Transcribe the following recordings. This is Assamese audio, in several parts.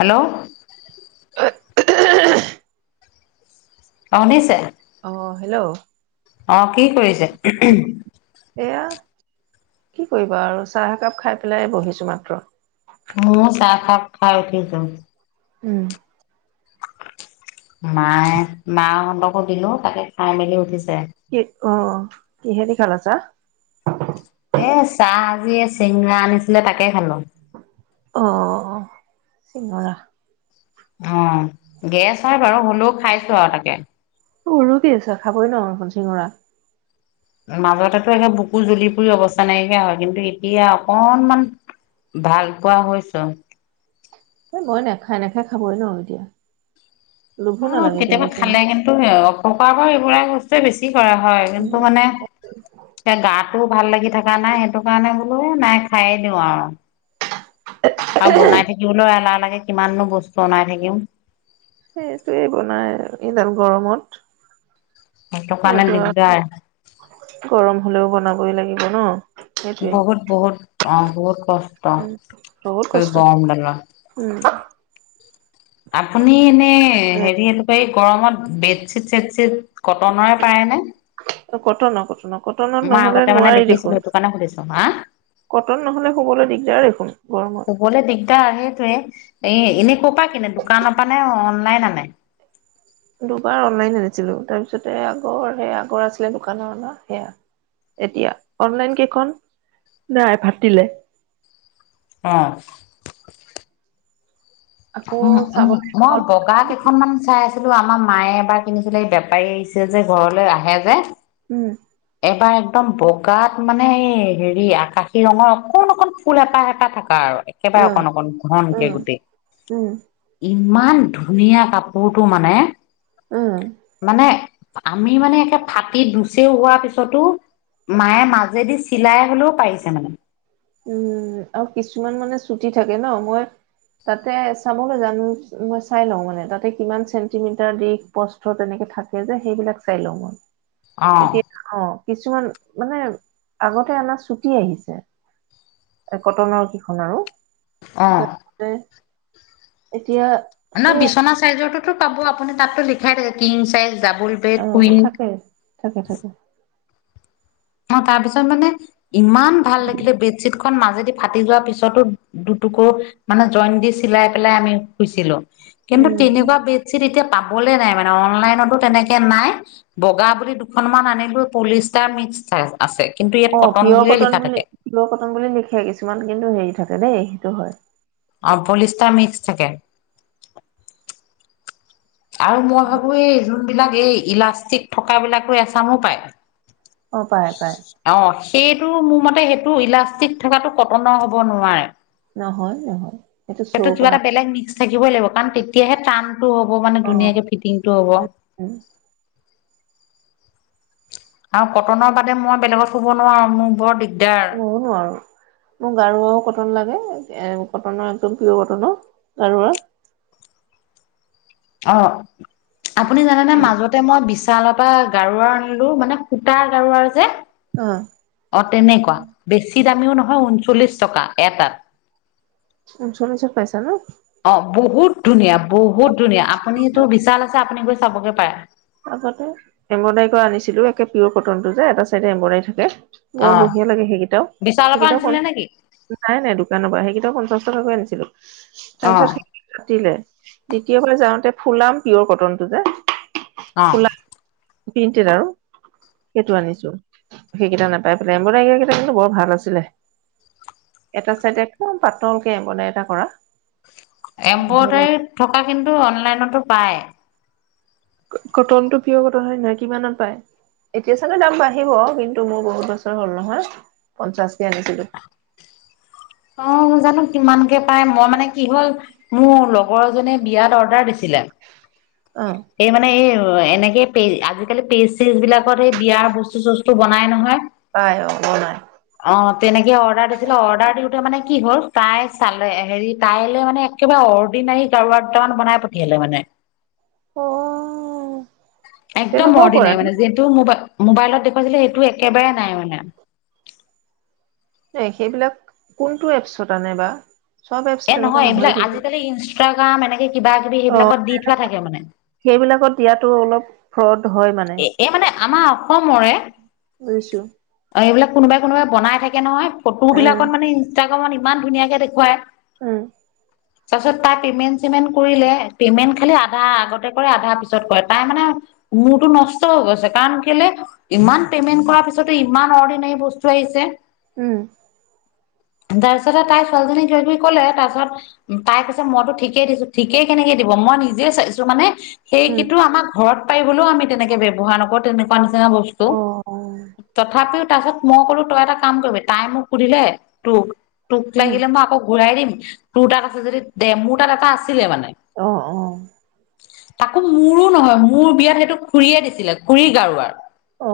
হেল্ল'। [unintelligible] অ', শুনিছে? অ', হেল্ল'। অ', কি কৰিছে? কি কৰিছ? এয়া, কি কৰিবা আৰু চাহ একাপ খাই পেলাই বহিছো মাত্ৰ। ময়ো চাহ কাপ খাই উঠিছো। উম। মায়ে মাহঁতকো দিলো, তাকে খাই মেলি উঠিছে। কি, অ', কিহেদি খালা চাহ? এ চাহ আজি চিঙৰা আনিছিলে, তাকে খালো। অ', অ', অ', চিঙৰা। অ', গেছ হয় বাৰু, হ'লেও খাইছো আৰু তাকে। উৰু কি আছা, খাবই ন [unintelligible] চিঙৰা। মাজতেটো একে বুকু জ্বলি পুৰি অৱস্থা নাইকিয়া হয়, কিন্তু এতিয়া অকনমান। ভাল পোৱা হৈছো। এই মই নেখা নেখাই খাবই নোৱাৰো এতিয়া। লোভো অ', নালাগে এতিয়া কেতিয়াবা অৱশ্যে খালে মোক কিন্তু এ, অপকাৰ কৰে এইবিলাক বস্তুৱে বেছি কৰা হয়। কিন্তু উম মানে। তিয়া গাটোও ভাল লাগি থাকা নাই সেইটো কাৰণে বোলো এ নাই খায়ে দিওঁ আৰু। আৰু বনাই থাকিবলৈ এলাহ লাগে, কিমাননো বস্তু অনাই থাকিম। সেইটোৱে বনাই এইডাল গৰমত সেইটো কাৰণে মইতো দিগদাৰ আৰু গৰম হলেও বনাবই লাগিব ন। সেইটোৱে বহুত, বহুত, অ', বহুত কষ্ট, উম বহুত এই কষ্ট গৰম দালত। উম। আপুনি এনে হেৰি এইটো এই গৰমত বেডশ্বীট ছেডশ্বীট, কটনৰে পাৰে নে? কটন, কটন, কটনত মই নহলে আগতে মানে নোৱাৰি দেখিছিলো দেখোন। সেইটো কাৰণে সুধিছো হা কটন নহ'লে শুবলৈ দিগদাৰ দেখোন গৰমত। শু'বলৈ দিগদাৰ সেইটোৱে এ এনেই ক'ৰপৰা কিনে দোকানৰ পৰা নে অনলাইন আনে? দুবাৰ অনলাইন আনিছিলোঁ, তাৰপিছতে আকৌ সেই আগৰ আছিলে দোকানৰ অনা সেইয়া। এতিয়া অনলাইন কেইখন নাই ফাতিলে। অ' আকৌ চাবলৈ [unintelligible] মই গ'ল বগা কেইখনমান চাই আছিলোঁ, আমাৰ মায়ে এবাৰ কিনিছিলে এই বেপাৰী আহিছে যে ঘৰলৈ আহে যে। উম' এবাৰ একদম বগাত মানে এই হেৰি আকাশী ৰঙৰ অকণ-অকণ ফুল এপাহ-এপাহ থকা আৰু। একেবাৰে উম অকণ-অকণ ঘনকে উম গোটেই। উম ইমান ধুনীয়া কাপোৰটো মানে উম' মানে আমি মানে একে ফাটি দুুচেও হোৱা পিছ পিছতো মায়ে মাজেদি চিলাই হ'লেও পাৰিছে মানে। উম' আৰু কিছুমান মানে ছুটি থাকে ন মই তাতে চাবলৈ জানোঁ, মই চাই লওঁ মানে তাতে কিমান চেণ্টিমিটাৰ দীঘ প্ৰস্হ তেনেকে থাকে যে, সেইবিলাক চাই লওঁ মই। অ তেতিয়া অ' কিছুমান মানে আগতে আনা ছুটি আহিছে। এই কটনৰ কিখন আৰু। অ' উম' এতিয়া আপোনাৰ সেই বিচনা চাইজৰ টোতো পাব আপুনি তাতটো লিখাই থাকে কিং চাইজ ডাব অ' থাকে, থাকে, থাকে। অ' তাৰ পিছত মানে ইমান ভাল লাগিলে বেড চিট খন মাজেদি ফাটি যোৱা পিছতো দুটুকো মানে জইন দি চিলাই পেলাই আমি শুইছিলোঁ। কিন্তু উম। তেনেকুৱা বেডশ্বীট এতিয়া পাবলে নাই মানে অনলাইনতো তেনেকে নাই। বগা বুলি দুখনমান আনিলোঁ পলিয়েষ্টাৰ মিক্স আছে, কিন্তু ইয়াত কটন বুলিয়ে লিখা থাকে। প্ৰিয়ৰ কটন বুলি লিখে কিছুমান কিন্তু হেৰি থাকে দেই সেইটো হয়। অ' পলিষ্টাৰ মিক্স থাকে। আৰু মই ভাবোঁ এই যোনবিলাক এই ইলাষ্টিক থকা বিলাকো এচামো পায়। অ' পায়-পায়। অ' সেইটো মোৰ মতে সেইটো ইলাষ্টিক থকাটো কটনৰ হ'ব নোৱাৰে। নহয় নহয় এইটো সেইটো শ্বোৰ কিবা কাৰণ। এটা বেলেগ মিক্স থাকিবই লাগিব কাৰণ তেতিয়াহে টানটো হ'ব মানে অ' ধুনীয়াকে ফিটিংটো হ'ব। উম' আৰু কটনৰ বাদে মই বেলেগত শুব নোৱাৰো, মোৰ বৰ দিগ মইয়ো নোৱাৰো। মোৰ গাৰুৰো কটন লাগে এ কটনৰ একদম প্ৰিয়ৰ কটনৰ গাৰুৱাৰ। অ' আপুনি জানেনে মাজত তাতে মই বিশালৰ পৰা গাৰুৱাৰ আনিলোঁ মানে সূতাৰ গাৰুৱাৰ যে অ' অ' তেনেকুৱা বেছি দামীও নহয় ঊনচল্লিশ টকা এটাত। ঊঞ্চচল্লিত পাইছে ন? অ' বহুত ধুনীয়া, বহুত ধুনীয়া, আপুনিতো বিশাল আছে আপুনি গৈ চাবগে পাৰে। আগতে এম্ব্ৰইডাৰী কৰা আনিছিলো, একে পিয়ৰ কটনটো যে এটা চাইডে এম্ব্ৰইডাৰী থাকে। বৰ অ' বঢ়িয়া লাগে সেইকেইটাও, বিশালৰ পৰা সেইকেইটাও কন আনিছিলে নেকি? নাই নাই দোকানৰ পৰা সেইকেইটা পঞ্চাশ টকাকৈ আনিছিলো, তাৰ অ' পিছত ফাটিলে, দ্বিতীয় বাৰ যাওঁতে ফুলাম পিয়ৰ কটনটো যে,। অ' ফুলা প্ৰিণ্টেড আও। সেইটো আনিছো, সেইকেইটা নাপাই পেলাই এম্প্ৰদাই কেইটা কিন্তু বৰ ভাল আছিলে। এটা চাইদে একদম পাতলকে এম্ব্ৰইডাৰী এটা কৰা। বঢ়িয়া লাগে এম্প্ৰদাই থকা কিন্তু অনলাইনতো পায়। কটনটো পিয়ৰ কটন হয় নহয় কিমানত পায়? এতিয়া চাগে দাম বাঢ়িব, কিন্তু মোৰ বহুত বছৰ হল নহয় পঞ্চাশকে আনিছিলো। অঁ জানো কিমানকে পাই মই মানে কি হ'ল মোৰ ল গৰ জনে বিয়াত অৰ্ডাৰ দিছিলে। অ এই মানে এই এনেকে পে আজিকালি পেষ্টিজ বিলাকত এই বিয়াৰ বস্তু চস্তু বনাই নহয়। পায় অঁ বনাই। অঁ তেনেকে অৰ্ডাৰ দিখিলে অৰ্ডাৰ দিওঁ যে মানে কি হ'ল তাই চালে হেৰি তাইলে মানে একেবাৰে অৰ্ডিনাৰী গাৰোৱাৰ দুটামান বনাই পঠিয়ালে মানে। [inaudible] একদম তেনেকুৱাও কৰে ন অৰ্ডিনেৰী মানে যো টো মোবাই মোবাইলত দেখুৱাইছিলে সেইটো একেবাৰে নাই মানে। এ সেইবিলাক কোনটো এপচত আনে বা। চব এপছ এ তেনেকুৱা নহয় এইবিলাক কিন্তু আজিকালি ইনষ্টাগ্ৰাম এনেকে কিবা কিবি অ সেইবিলাকত দি থোৱা থাকে মানে। সেইবিলাকত দিয়াতো অলপ ফ্ৰড হয় মানে। এ এ মানে আমাৰ অসমৰে। বুজিছো। অ এইবিলাক কোনোবাই কোনোবাই বনাই থাকে নহয় ফটো উম বিলাকত মানে ইনষ্টাগ্ৰামত ইমান ধুনীয়াকে দেখুৱায়। উম। তাৰ পিছত তাই পেমেণ্ট চেমেণ্ট কৰিলে, পেমেণ্ট খালি আধা আগতে কৰে আধা পিছত কৰে তাই মানে মূৰটো নষ্ট হৈ গৈছে, কাৰণ কেলে ইমান পেমেন্ট কৰাৰ পিছতো ইমান অৰ্ডিনেৰী বস্তু আহিছে। উম। তাৰ পিছতে তাই ছোৱালীজনীক কিবাকিবি কলে, তাৰ পিছত তাই কৈছে মইতো ঠিকেই দিছো, ঠিকেই কেনেকে দিব মই নিজে চাইছো মানে উম সেইকিতো আমাৰ ঘৰত পাৰিবলৈও আমি তেনেকে ব্যৱহাৰ নকৰো তেনে -কুৱা নিচিনা বস্তু, অ অ তথাপিও তাৰপাছত মই কলো তই এটা কাম কৰিবি, তাই মোক সুধিলে তোক তোক উম লাগিলে মই আকৌ ঘূৰাই দিম, তোৰ তাত আছে যদি দে মোৰ তাত এটা আছিলে মানে। অঁ অ। তাকো মোৰো নহয় মোৰ বিয়াত সেইটো খুৰীয়ে দিছিলে খুৰীৰ গাৰু ওৱাৰ। অ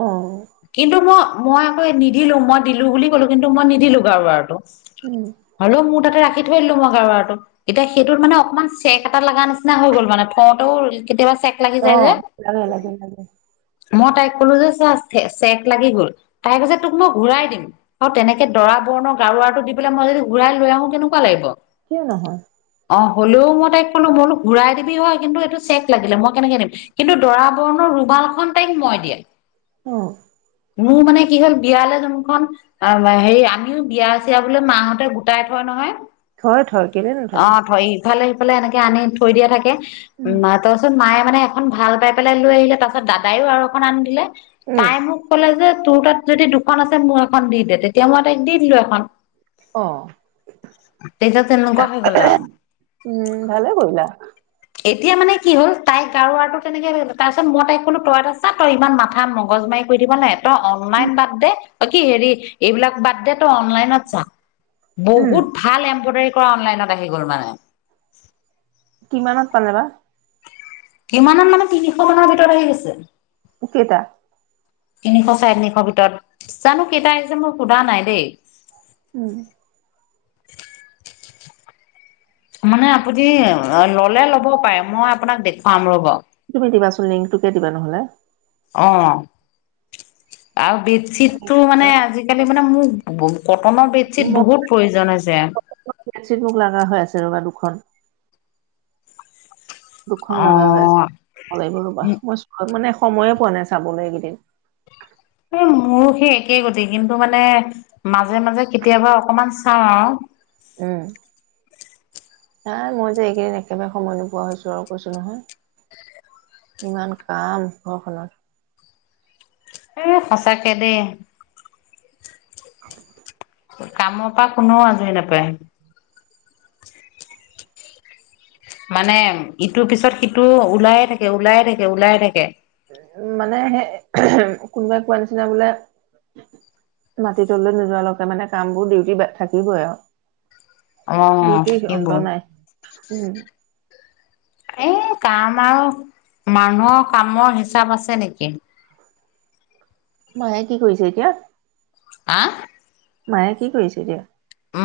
কিন্তু মই মই আক নিদিলো মই দিলো বুলি ক'লো কিন্তু মই নিদিলো গাৰু উৱাৰটো। উম হলেও মোৰ তাতে ৰাখি থৈ দিলো মই গাৰু উৱাৰটো। এতিয়া সেইটোত মানে অকণমান চেক এটা লগা নিচিনা হৈ গ'ল, মানে থওঁতেও কেতিয়াবা চেক লাগি যায় অঁ, যে লাগে লাগে লাগে মই তাইক কলো যে চা চেক লাগি গল, তাই কৈছে তোক মই ঘূৰাই দিম। আৰু তেনেকে দৰা বৰণৰ গাৰু ওৱাৰটো দি পেলাই মই যদি ঘূৰাই লৈ আহো কেনেকুৱা লাগিব। কিয় নহয়! অ', হ'লেও মই তাইক ক'লো মই বোলো ঘূৰাই দিবি হয়, কিন্তু এইটো চেফ লাগিলে, মই কেনেকে দিম। কিন্তু দৰা বৰণৰ ৰুমালখন তাইক মই দিয়া। অ'। মোৰ মানে কি হ'ল বিয়ালৈ যোনখন হেৰি আমিও বিয়া চিয়া বোলে মাহঁতে গোটাই থয় নহয়। থয় থয় কেলে নথয় অ', ধৰি ইফালে সিফালে এনেকে আনি থৈ দিয়া থাকে। উম তাৰপাছত মায়ে মানে এখন ভাল পাই পেলাই লৈ আহিলে, তাৰপাছত দাদাইও আৰু এখন আনি দিলে। উম তাই মোক ক'লে যে তোৰ তাত যদি দুখন আছে, মোক এখন দি দে। তেতিয়া মই তাইক দি দিলোঁ এখন। অ', তেতিয়া তেনেকুৱা হৈ গ'ল আৰু উম, ভালে কৰিলা। এতিয়া মানে কি হ'ল তাইক গাৰুৱাৰটো তেনেকে তাৰপিছত মই তাইক ক'লো, তই এটা আছা তই ইমান মাথা মগজ মাৰি কৈ থাকিব নালাগে, অনলাইন বাদ দে কি হেৰি এইবিলাক বাদ দে, তই অনলাইন [unintelligible] উম বহুত ভাল এম্ব্ৰইডাৰী কৰা অনলাইনত আহি গ'ল মানে। কিমানত পালে বা? কিমানত মানে, তিনিশ মানৰ ভিতৰত আহি গৈছে। [unintelligible] কেইটা? তিনিশ চাৰি তিনিশৰ ভিতৰত। জানো কেইটা আহিছে মই সোধা নাই দেই। উম। তাৰমানে আপুনি ল'লে ল'ব পাৰে, মই আপোনাক দেখুৱাম ৰ'ব। তুমি দিবাচোন, লিংকটোকে দিবা নহ'লে! অ', আৰু বেডশ্বিটটো মানে আজিকালি মানে মোক কটনৰ বেডশ্বীট মই বহুত প্ৰয়োজন হৈছে। বেডশ্বীট মোক লগা হৈ আছে ৰ'বা দুখন। দুখখন অ লগা হৈ আছে, চাব লাগিব ৰ'বা। মই চা মানে সময়ে পোৱা নাই চাবলৈ এইকেইদিন। এই মোৰো সেই একেই গতি। কিন্তু মানে মাজে মাজে কেতিয়াবা অকমান চাওঁ আৰু। উম। নাই মই যে এইকেইদিন একেবাৰে সময় নোপোৱা হৈছোঁ আৰু কৈছোঁ নহয়। ইমান কাম ঘৰখনত। এই সঁচাকে দেই। [inaudible] কামৰ পৰা কোনেও আজৰি নাপায়। মানে ইটোৰ পিছত সিটো ওলায়ে থাকে, ওলায়ে থাকে, ওলাইে থাকে। মানে সেই কোনোবাই কোৱা নিচিনা বোলে মাটি তললৈ নোযোৱালৈকে মানে কাম বোৰ ডিউটি থাকিবই আৰু। অ ডিউটি অন্ত থাকিবই নাই, উম। এই কাম আৰু মানুহৰ কামৰ হিচাপ আছে নেকি। [unintelligible] কি কৰিছে এতিয়া? আ? মায়ে কি কৰিছে এতিয়া?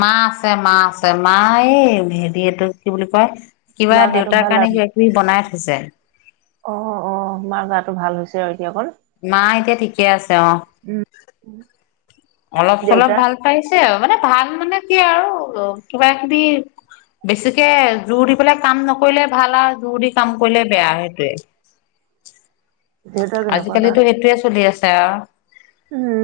মা আছে, মা আছে। মা এই হেৰি এইটো কি বুলি কয় কিবা মাৰ গাটো দেউতাৰ ভাল কাৰণে আৰু কিবা কিবি বনাই থৈছে। অ', অ', মাৰ গাটো ভাল হৈছে আৰু এতিয়া অকণ? মা এতিয়া ঠিকে আছে অ'। [inaudible] অলপ চলপ দেউতাৰ ভাল পাইছে আৰু। মানে ভাল মানে কি আৰু কিবা কিবি বেছিকে জোৰ দি পেলাই কাম নকৰিলে ভাল আৰু, জোৰ দি কাম কৰিলে বেয়া আৰু সেইটোয়ে। দেউতাৰ কেনেকুৱা আজিকালিতো সেইটোয়ে চলি আছে আও। উ।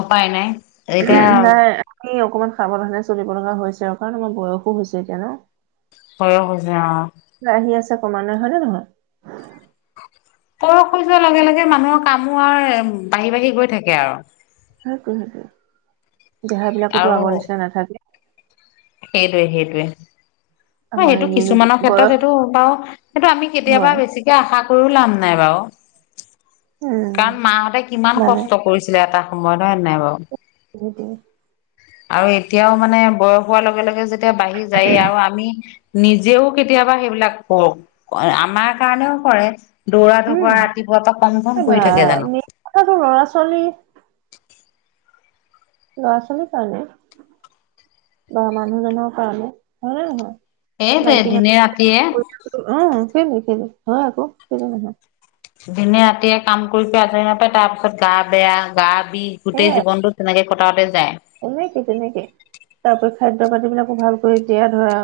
অপায় নাই। এতিয়া নাই, আমি অকমান সাৱধানে চলিব লগা হৈছে আৰু, কাৰণ আমাৰ বয়সো হৈছে এতিয়া ন। বয়স হৈছে অ'। আহি আছে ক্ৰমান্বয়ে হয় নে নহয়? বয়স হৈ যোৱাৰ লগে লগে মানুহৰ কামো আৰু বাঢ়ি বাঢ়ি গৈ থাকে আৰু। সেটোৱে, সেটোৱে। দেহাবিলাকোটো আৰু আগৰ নিচিনা নাথাকে। সেইটোৱে, সেইটোৱে। অ', আমাৰ সেইটো ইমিউনিটি কিছুমানৰ ক্ষেত্ৰত বয়স সেইটো বাৰু সেইটো আমি কেতিয়াবা হয় বেছিকে আশা কৰিও লাভ নাই বাৰু। উম কাৰণ মাহঁতে কিমান মানে কষ্ট কৰিছিলে এটা সময়ত হয় নাই বাৰু। সেইটোৱেই। আৰু এতিয়াও মানে বয়স হোৱাৰ লগে লগে যেতিয়া বাঢ়ি যায়েই আৰু আমি নিজেও কেতিয়াবা সেইবিলাক কৰক, আমাৰ কাৰণেও কৰে। দৌৰা ধপৰা ৰাতিপুৱাৰ পৰা কমখন। অ', মেইন কথাটো ল'ৰা-ছোৱালী ল'ৰা-ছোৱালীৰ কাৰণে, বা মানুহজনৰ কাৰণে, হয় নে নহয়? এই যে, মাইকী দিনে ৰাতিয়ে। মানুহ অ', কেলেই কেলেই, হয় আকৌ। কেলেই নহয়। দিনে ৰাতিয়ে কাম কৰি কৰি আজৰি নাপায়, তাৰ পিছত গা বেয়া, গা বিষ, গোটেই জীৱনটোত তেনেকে কটাওঁতে যায়। এনেকে, তেনেকে। তাৰপৰি খাদ্য পাতি বিলাকো ভাল কৰি দিয়া ধৰা।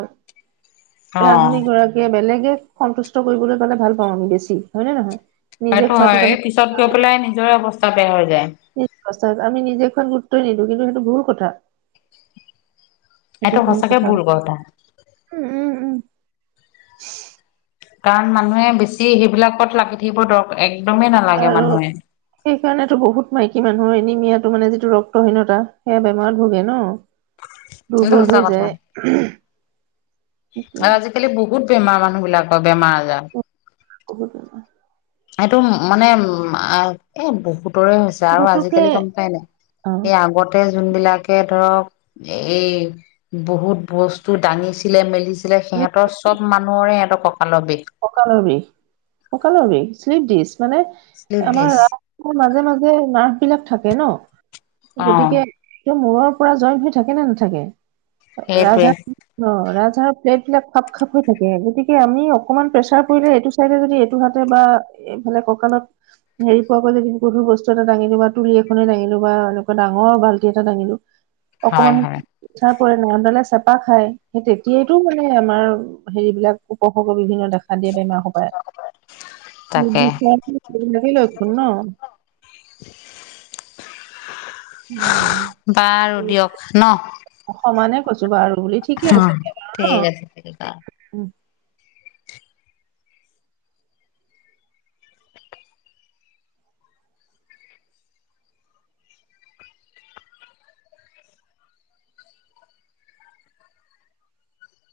অ ৰান্ধনী গৰাকীয়ে বেলেগে সন্তুষ্ট কৰিবলৈ গলে ভাল পাওঁ আমি বেছি, হয়নে নহয়? নিজে সেটো খোৱাটোত হয়, আমি পিছত গৈ পেলাই নিজৰে অৱস্থা বেয়া হৈ যায়। [unintelligible] আমি নিজেখন গুৰুত্বই নিদিওঁ, কিন্তু সেইটো ভুল কথা। এইটো সঁচাকে ভুল কথা। উম উম উম। কাৰণ মানুহে বেছি সেইবিলাকত লাগি থাকিব দৰকাৰ, একদমেই নালাগে আৰু মানুহে। সেইকাৰণেতো বহুত মাইকী মানুহৰ এনিমিয়াটো, মানে যিটো ৰক্তহীনতা সেয়া বেমাৰত ভোগে ন। এইটো দুৰ্বল সঁচা হৈ কথা যায়। আৰু সেইটোৱেই। আজিকালি বহুত বেমাৰ মানুহ বিলাকৰ, বেমাৰ আজাৰ। ক'ব [unintelligible] এইটো মানে উম, এ, বহুতৰে হৈছে। আৰু গতিকে আজিকালি গম পাই নাই, অ', হে আগত তে, যোনবিলাকে ধৰক, এই বহুত বস্তু দাঙিছিলে মেলিছিলে সেইবিলাক, উম সিহঁতৰ চব মানুহৰে সিহঁতৰ কঁকালৰ বিষ। ককালৰ বিষ, ককালৰবিষ শ্লিপদিছ, মানে শ্লিপ আমাৰ দিছ [unintelligible] মাজে মাজে নাৰ্ভ বিলাক থাকে ন, অ গতিকে তো মূৰৰ পৰা জইন হৈ থাকে নে নাথাকে? সেইটোৱে ৰাজহাড় অ', ৰাজহাঁড়ৰৰ প্লেট বিলাক খাপ খাপ হৈ থাকে, গতিকে আমি অকমান প্ৰেছাৰ পৰিলে এইটো চাইডে যদি, এইটো হাতে বা এইফালে কঁকালত হেৰি, পোৱা পৰা যদি গধুৰ বস্তু এটা দঙিলো, বা তুলী এখনেই দাঙিলো, বা এনেকুৱা ডাঙৰ বাল্টি এটা দাঙিলো। হয় অকমান হয় চাৰ পৰে, নচডালে চেপা খায়, সেই তেতিয়াইটো মানে আমাৰ হেৰিবিলাক, উপভোগ [unintelligible] [unintelligible] [unintelligible] তাকে বিছনাত লৈ লয় ফোন ন'। উম বাৰু দিয়ক ন অ', সমানে কৈছোঁ বাৰু বুলি, ঠিকে আছে [unintelligible] ন। ঠিক আছে ঠিক আছে উম।